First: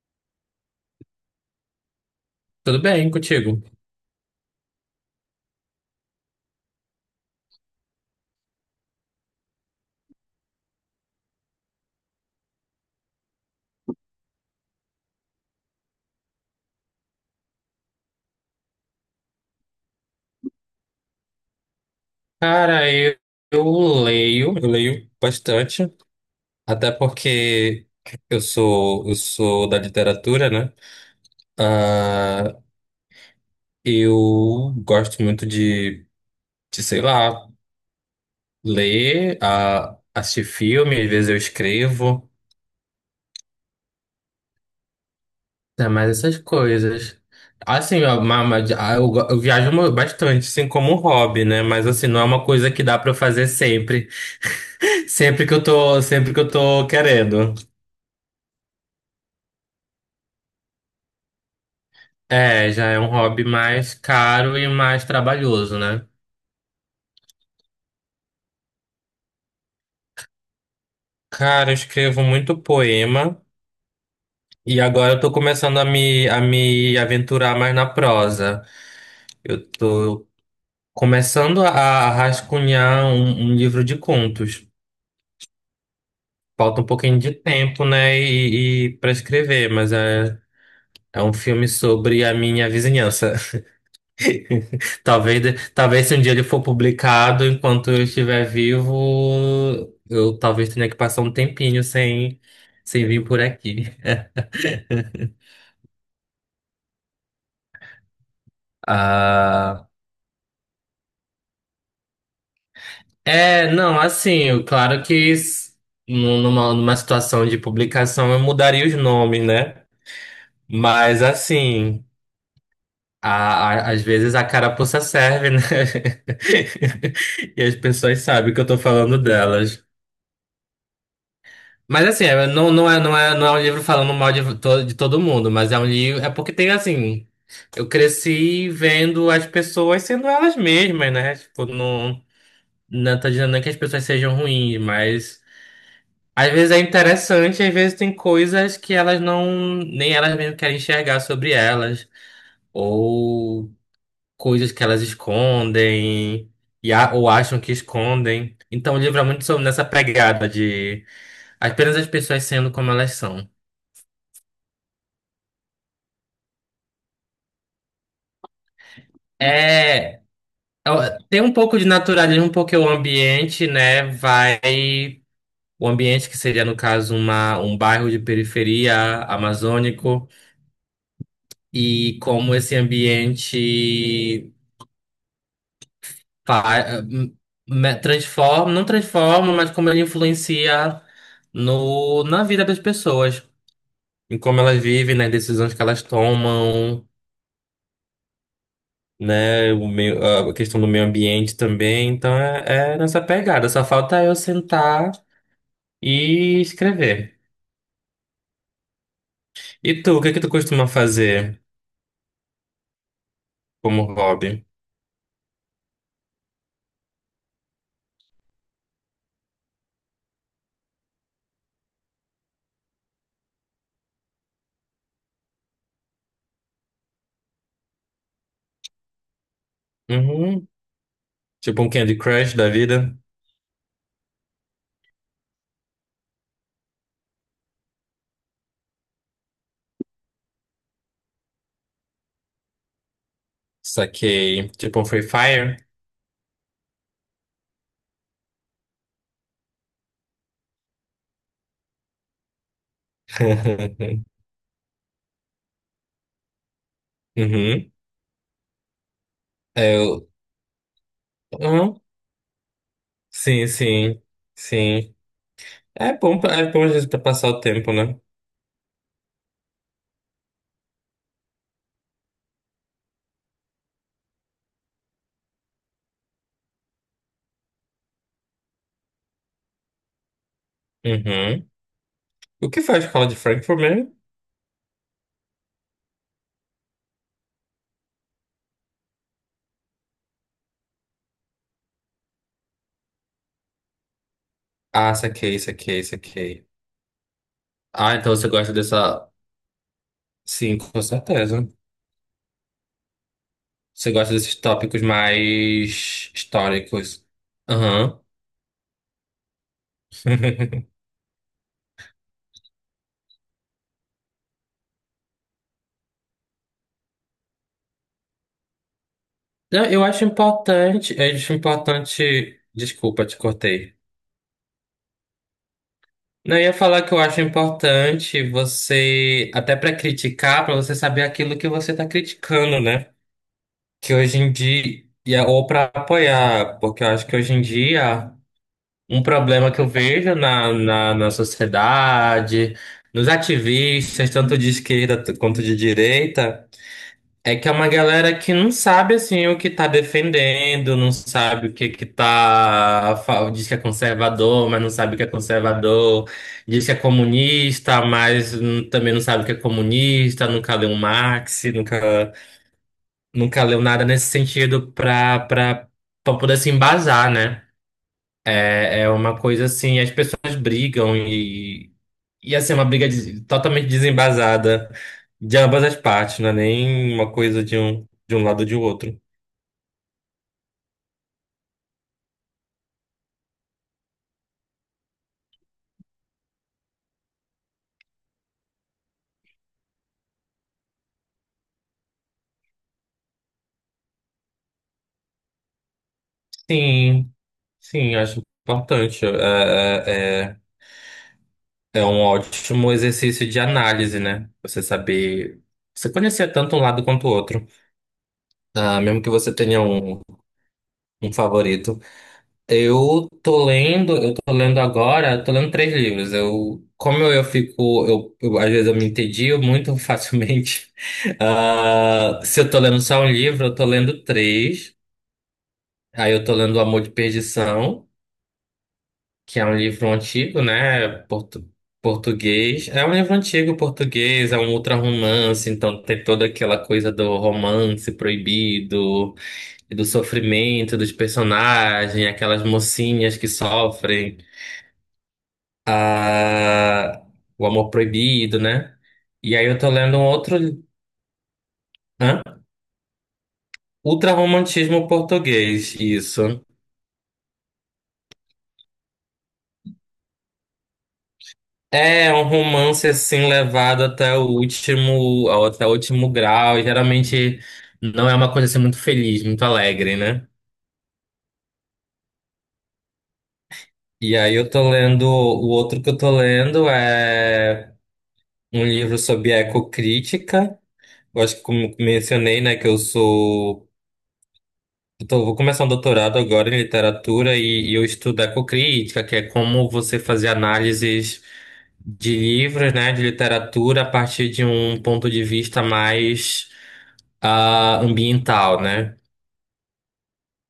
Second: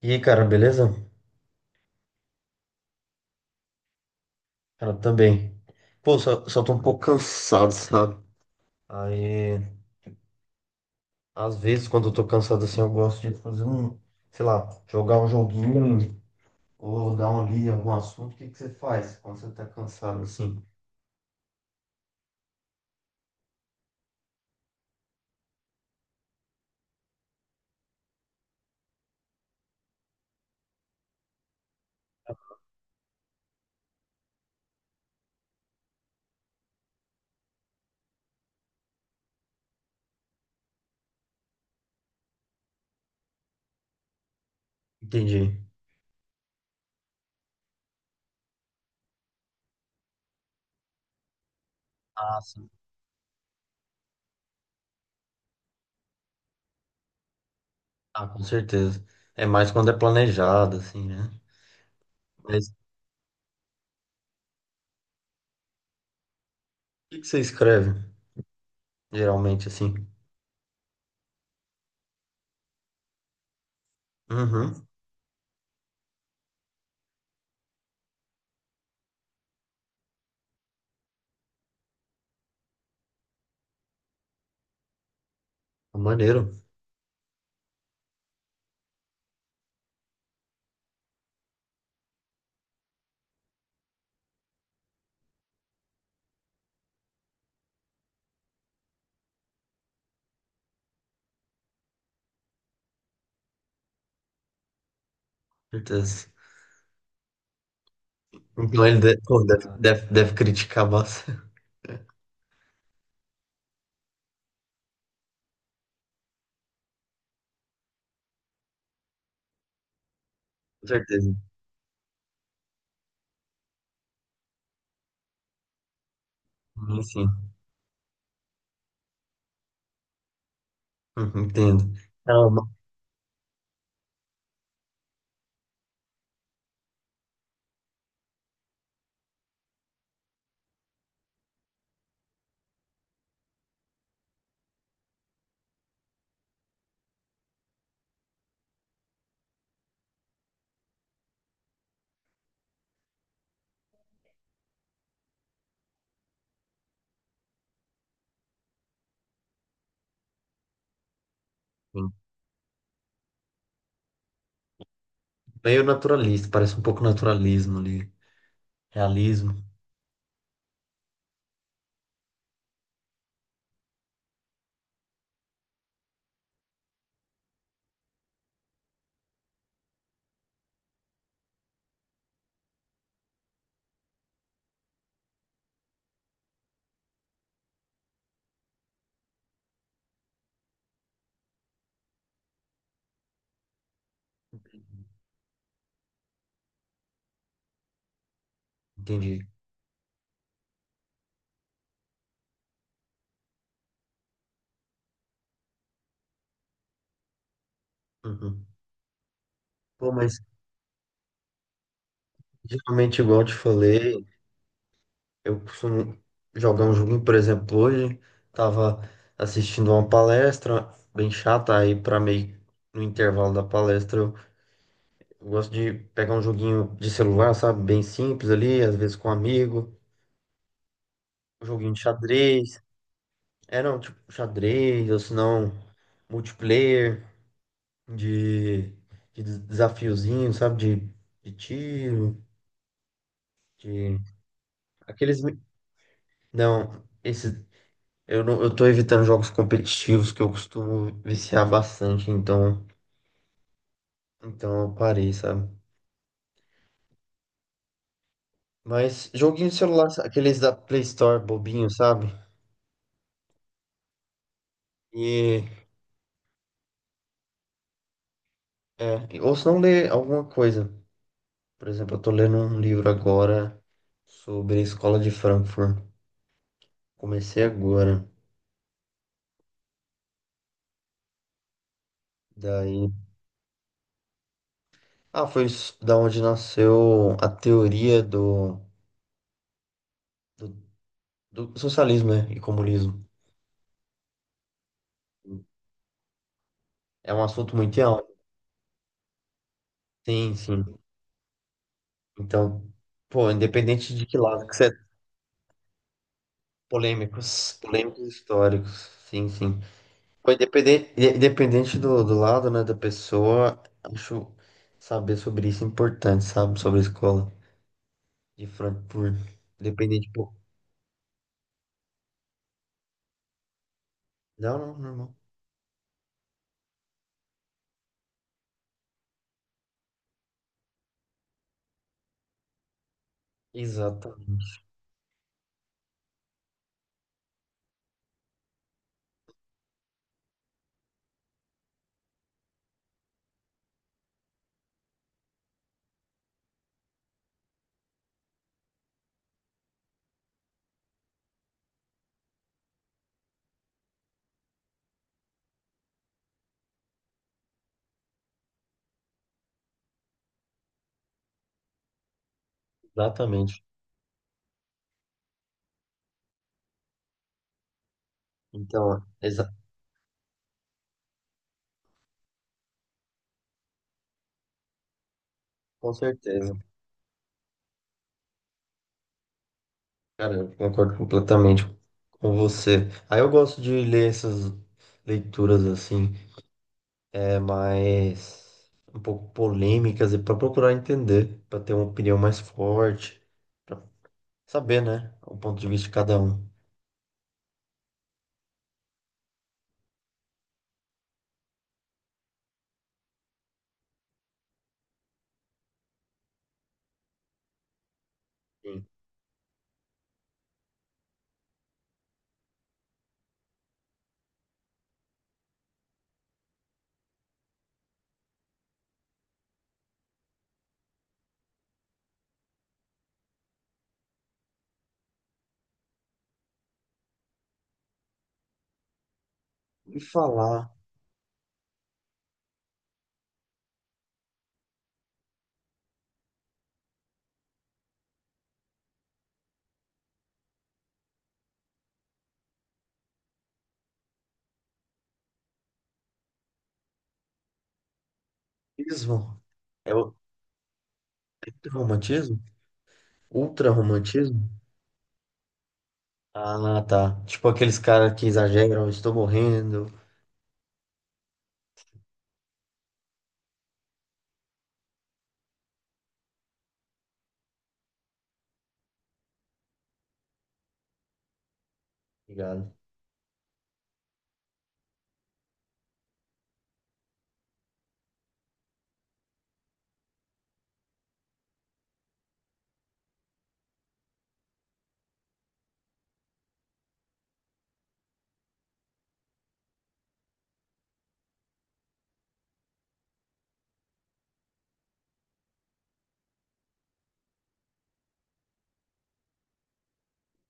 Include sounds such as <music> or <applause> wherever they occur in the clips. E aí, cara, beleza? Tudo bem contigo? Cara, também. Pô, só tô um pouco cansado, sabe? Aí, às vezes, quando eu tô cansado assim, eu gosto de fazer um, sei lá, jogar um joguinho ou dar uma lida em algum assunto. O que que você faz quando você tá cansado assim? Cara, eu leio, eu leio bastante, até porque eu sou da literatura, né? Ah, eu gosto muito sei lá, ler, assistir filme, às vezes eu escrevo, Entendi. né? Mas essas coisas. Assim, ó, eu bastante, assim, como um hobby, né? Mas assim, não é Ah, uma sim. coisa que dá pra eu fazer sempre, <laughs> sempre que eu tô querendo. Ah, com certeza. É mais quando é planejado, assim, né? Mas É, o já é um hobby mais caro e mais trabalhoso, né? que que você escreve, geralmente, assim? Cara, eu escrevo muito poema e Uhum. agora eu tô começando a me aventurar mais na prosa. Eu tô começando a rascunhar um livro de contos. Maneiro, Falta um pouquinho de tempo, né, e para escrever, mas é, é um filme sobre a minha vizinhança. <laughs> Talvez se um dia ele for publicado, enquanto eu estiver vivo, eu talvez tenha que passar um tempinho sem, sem vir por aqui. <laughs> com certeza. Então ele deve, pô, deve, Ah, deve, deve criticar bastante. Não, assim, eu- claro que s- nu- numa, numa situação de publicação eu mudaria os nomes, né? <laughs> Com Mas certeza. assim, a, às vezes a carapuça serve, né? Sim, sim. <laughs> E as pessoas sabem que eu tô falando delas. Uhum, entendo. Mas assim, É é, uma não é um livro falando mal de todo mundo, mas é um livro. É porque tem assim. Eu cresci vendo as pessoas sendo elas mesmas, né? Tipo, não, não tô dizendo nem que as pessoas sejam ruins, mas às vezes é interessante, às vezes tem coisas que elas não, nem elas mesmas querem enxergar sobre elas, ou coisas que elas escondem, ou acham que escondem. Então o livro é muito sobre nessa pegada de apenas as pessoas sendo como elas são. meio naturalista, parece um pouco naturalismo ali, realismo, É, ó, tem um pouco de naturalismo porque o ambiente, né, vai, o ambiente que seria no caso um bairro de periferia amazônico e como esse ambiente fa- hum, não transforma, mas como ele influencia no, na vida das pessoas, em como elas vivem, nas decisões que elas tomam. entendi. Né, o meio, a questão do meio ambiente também, então é, é nessa pegada. Só falta eu sentar e escrever. Uhum. E tu, Pô, o que é mas que tu costuma fazer geralmente, igual eu te como falei, hobby? eu costumo jogar um joguinho, por exemplo, hoje, tava assistindo uma palestra bem chata, aí pra meio no intervalo da palestra, eu gosto de pegar um joguinho de celular, sabe, bem simples ali, às vezes com um amigo, Uhum. um Tipo um joguinho de Candy Crush da xadrez, vida? é, não, tipo xadrez, ou se não, multiplayer. de, de desafiozinho, sabe? De tiro, de. Saquei. Tipo um Free Aqueles. Fire? Não, esse. Eu não, eu tô evitando jogos competitivos que eu costumo viciar bastante, então, <laughs> então eu parei, sabe? Uhum. Mas joguinho de É, celular, eu... aqueles da Play Store bobinho, Uhum. sabe? Sim, sim. Sim. E É bom, pra- é bom às vezes pra passar o tempo, né? é, ou se não ler alguma coisa. Por exemplo, eu tô lendo um livro agora sobre a Escola de Frankfurt. Comecei agora. Uhum. O que faz Daí escola de Frankfurt mesmo? ah, da onde nasceu a teoria do, do, do socialismo, né, e comunismo. Ah, saquei, saquei, saquei. É um assunto muito Ah, amplo. então você gosta dessa... Sim, Sim, sim. com certeza. Então, pô, Você independente de gosta que desses lado que você... tópicos é, mais históricos. polêmicos, Aham. polêmicos históricos. Sim, sim. Pô, <laughs> independente, independente do, do lado, né, da pessoa, acho saber sobre isso é importante, sabe? Sobre a Escola de Frankfurt. Não, eu acho Independente, pô. importante, eu acho importante. Desculpa, te cortei. Não, não, normal. Não, eu ia falar que eu acho importante você, até pra criticar, pra você saber aquilo que você tá criticando, né? Que Exatamente, hoje em dia, ou pra apoiar, porque eu acho que hoje em dia, um problema que eu vejo na sociedade, nos ativistas, tanto de esquerda t- quanto de direita, é que é uma galera que não sabe assim o que tá defendendo, não sabe o que que tá, fa- diz que é conservador, mas não sabe o que é conservador, diz que é comunista, mas também não sabe o que é comunista, nunca leu Marx, nunca leu exatamente. nada nesse sentido pra para para poder se embasar, né? É, é Então, uma coisa exa assim, as pessoas brigam e assim é uma totalmente desembasada de ambas as com partes, não é certeza. nem uma coisa de um lado ou de outro. Cara, eu concordo completamente com você. Aí eu gosto de ler essas leituras assim, é mais um pouco polêmicas e para procurar entender, para ter uma opinião mais forte, para saber, né, o ponto de vista de cada um. Sim, sim, acho importante. É um ótimo exercício de análise, né? Você conhecer tanto um lado quanto o outro. Ah, Sim. mesmo que você tenha um, um favorito. Eu tô lendo agora, tô lendo três livros. Eu, como eu fico, eu- às vezes eu me entedio muito <laughs> facilmente. Ah, se eu tô lendo só um livro, eu tô lendo três. Aí eu tô lendo O Amor de Perdição, que é um livro E antigo, falar, né? Português. É um livro antigo português, é um ultra-romance, então tem toda aquela coisa do romance proibido e do sofrimento dos personagens, aquelas mocinhas que sofrem, ah, o amor proibido, né? E ismo, aí eu tô é lendo um o outro. é Hã? romantismo? Ultra-romantismo? Ultra-romantismo português, isso. Ah, tá. Tipo aqueles caras que exageram, estou morrendo. É um romance assim levado até o último grau. E geralmente não é uma coisa assim muito feliz, muito alegre, né? Obrigado. E aí eu tô lendo, o outro que eu tô lendo é um livro sobre ecocrítica. Eu acho que como mencionei, né, que eu sou, vou começar um doutorado agora em literatura e eu estudo ecocrítica, que é como você fazer análises de livros, né, de literatura a partir de um ponto de vista mais ambiental, né?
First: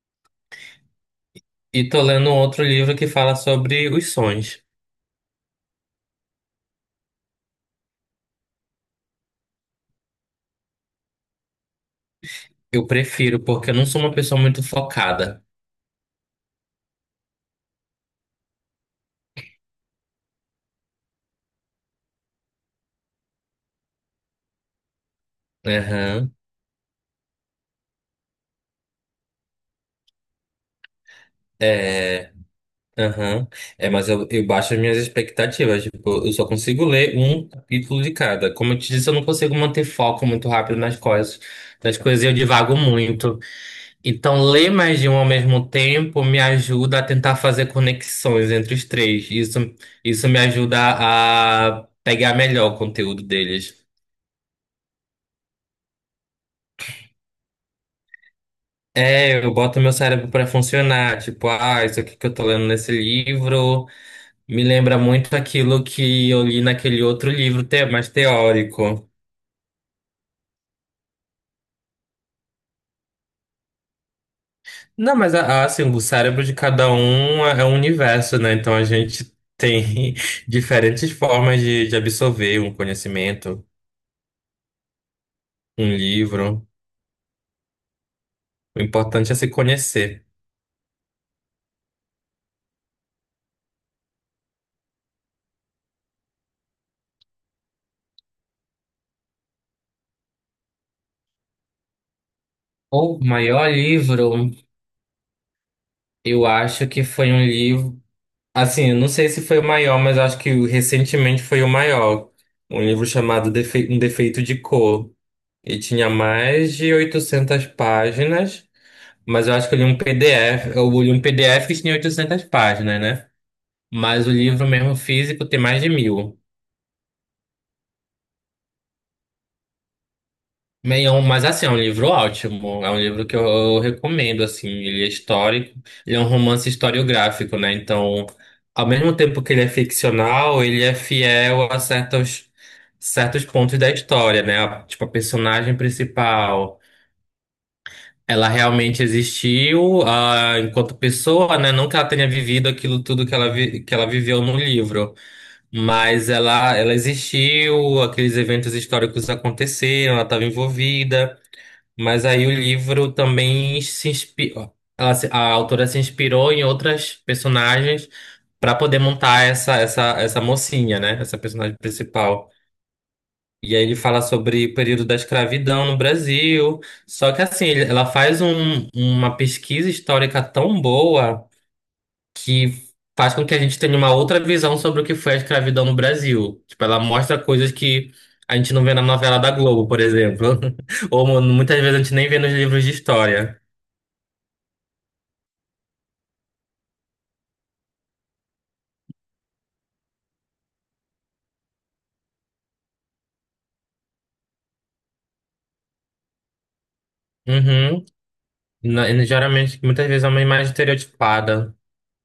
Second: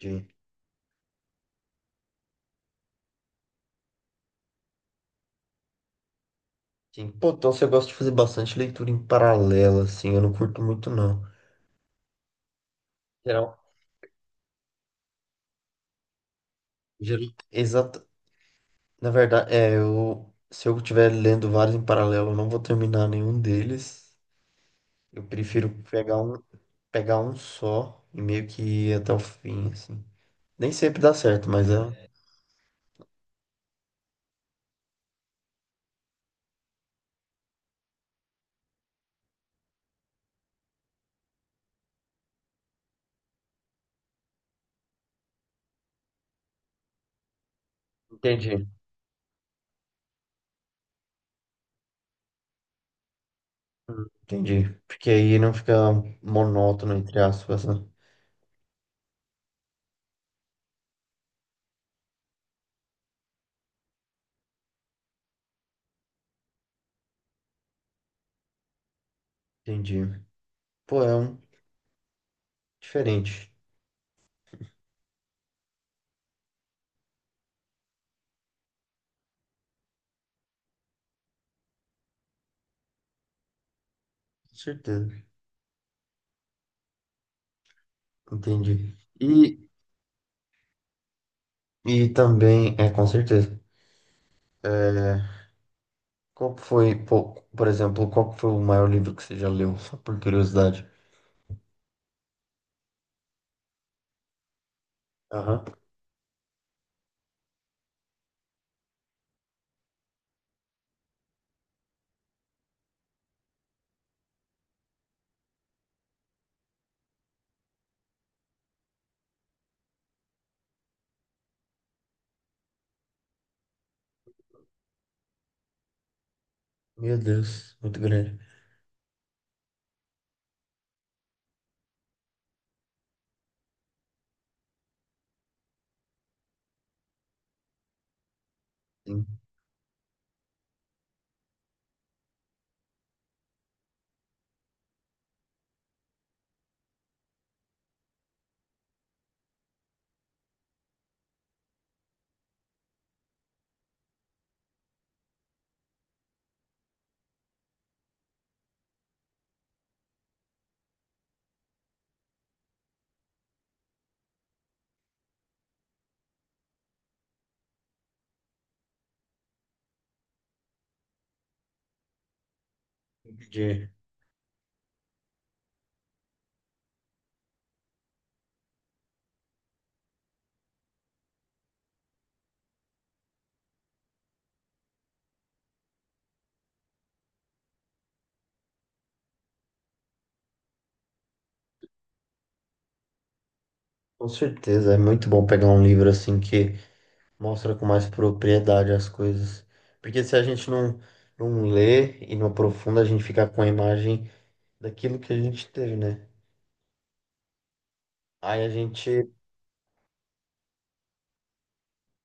Sim. E tô lendo um outro livro que fala sobre os sonhos. Sim. Pô, então você gosta de fazer bastante leitura em paralelo, assim, eu não curto muito, não. Eu prefiro, Geral, porque eu não sou uma pessoa muito focada. Exato. Na verdade, é, eu, se eu estiver lendo vários em paralelo, eu não vou terminar nenhum deles. Eu prefiro Aham. Pegar um só e meio que ir até o fim, assim. Nem sempre dá certo, mas é. É. Aham. É, mas eu baixo as minhas expectativas. Tipo, eu só consigo ler um capítulo de cada. Como eu te disse, eu não consigo manter foco muito rápido nas coisas. Nas coisas e eu divago muito. Então, ler mais de um ao mesmo tempo me ajuda a tentar fazer conexões Entendi. entre os três. Isso, isso me ajuda a pegar melhor o conteúdo deles. Entendi. Porque aí não fica monótono, entre aspas, né? É, eu boto meu cérebro para funcionar. Tipo, ah, isso aqui que eu tô lendo nesse livro me lembra muito aquilo que eu li naquele mais teórico. Entendi. Pô, é um diferente. Não, mas assim, o cérebro de cada um é um universo, né? Então a gente tem <laughs> diferentes formas de absorver um conhecimento, Com certeza. um livro. O Entendi. importante é se conhecer. E também, é, com certeza. É, qual que foi, pô, por exemplo, qual que foi o maior livro que você já leu, só por curiosidade? O maior livro, Aham. eu acho que foi um livro. Assim, eu não sei se foi o maior, mas eu acho que recentemente foi o maior. Um livro chamado Um Defeito de Cor. E tinha mais de 800 páginas, mas eu acho que eu li um PDF. Eu li um PDF que tinha 800 páginas, né? Mas o livro mesmo físico tem mais de mil. Meu Deus, muito grande. Meio, mas assim, é um livro ótimo. É um livro que eu recomendo, assim. Ele é histórico. Ele é um romance historiográfico, né? Então, ao mesmo Sim. tempo que ele é ficcional, ele é fiel a certos, certos pontos da história, né? A- Tipo, a personagem principal, ela realmente existiu, enquanto pessoa, né? Não que ela tenha vivido aquilo tudo que que ela viveu no livro. Mas ela existiu, aqueles eventos históricos aconteceram, ela estava envolvida. Mas aí o livro também se inspirou. Ela, se- A autora se inspirou em outras personagens para poder montar essa mocinha, né? Essa personagem principal. E aí Entendi. ele fala sobre o período da escravidão no Brasil. Só que assim, ela faz uma pesquisa histórica tão boa que faz com que a gente tenha uma outra visão sobre o que foi a escravidão no Brasil. Tipo, ela mostra coisas que a gente não vê na novela da Globo, por exemplo. <laughs> Ou muitas vezes a gente nem vê nos livros de história. Com certeza, é muito bom pegar um livro assim que mostra com mais propriedade as coisas. Porque se a gente não, não lê e não aprofunda, a gente fica com a imagem daquilo que a gente teve, né? Uhum. Aí a Na- e gente. geralmente, muitas vezes é uma imagem estereotipada.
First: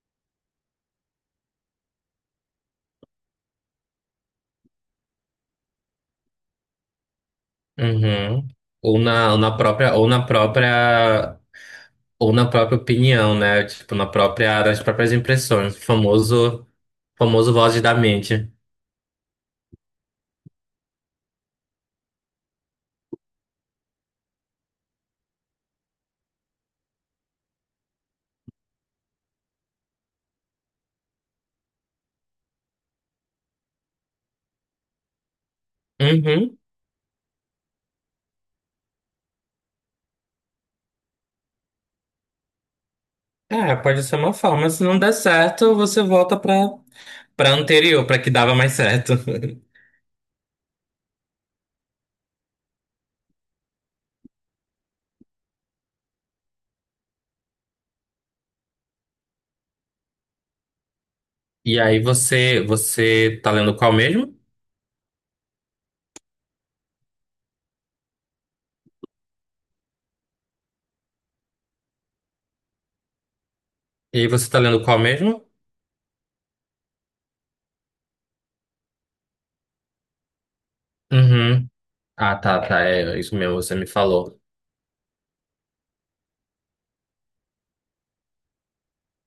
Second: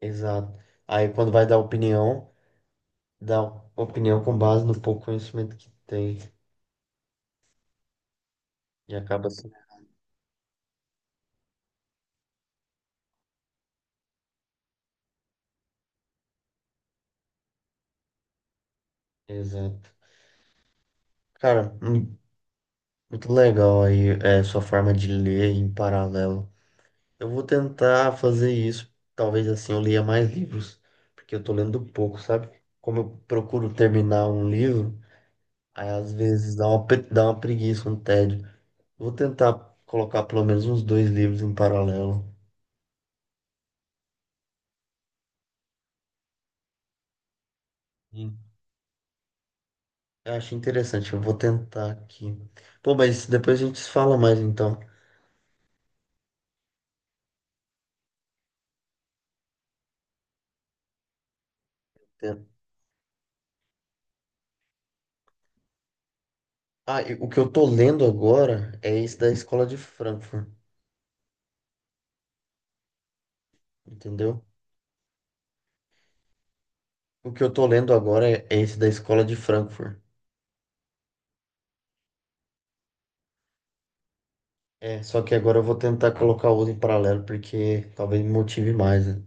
Exato. Aí quando vai dar opinião, dá opinião com base no pouco conhecimento que tem. Uhum. E Ou acaba na, ou assim. na própria, ou na própria, ou na própria opinião, né? Tipo, na própria, nas próprias impressões. Famoso vozes da mente. Exato. Cara, muito legal aí, é, sua forma de ler em paralelo. Eu vou tentar fazer isso. Talvez assim eu leia mais livros, porque eu tô lendo pouco, sabe? Como eu procuro terminar um livro, aí às vezes Uhum. dá uma, dá uma preguiça, um tédio. Vou tentar colocar pelo menos uns dois livros em paralelo. É, pode ser uma forma. Se não der certo, você volta pra pra anterior, pra que Hum. dava mais certo. <laughs> Eu acho interessante, eu vou tentar aqui. Pô, mas depois a gente se fala mais então. E aí Tem- você tá lendo qual mesmo? ah, e o que eu tô lendo agora é esse da Escola de Frankfurt, E aí entendeu? você tá lendo qual mesmo? O que eu tô lendo agora é esse da Escola de Frankfurt. Uhum. Ah, tá, tá. É isso mesmo, você me falou. É, só que agora eu vou tentar colocar o outro em paralelo, porque talvez me motive mais, né?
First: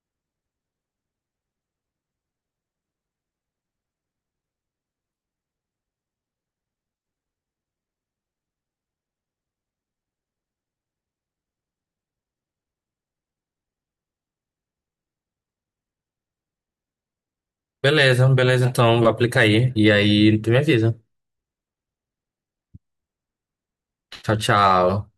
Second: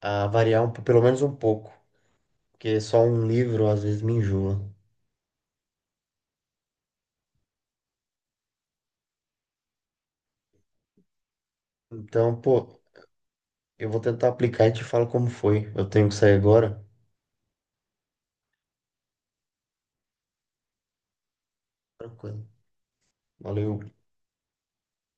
A variar um, pelo menos um pouco, porque só um livro às vezes me enjoa. Então, pô, eu vou tentar aplicar e te falo como foi. Eu tenho que sair agora. Beleza, beleza, então aplica aí. E aí tu me avisa. Tranquilo. Valeu. Tchau, tchau.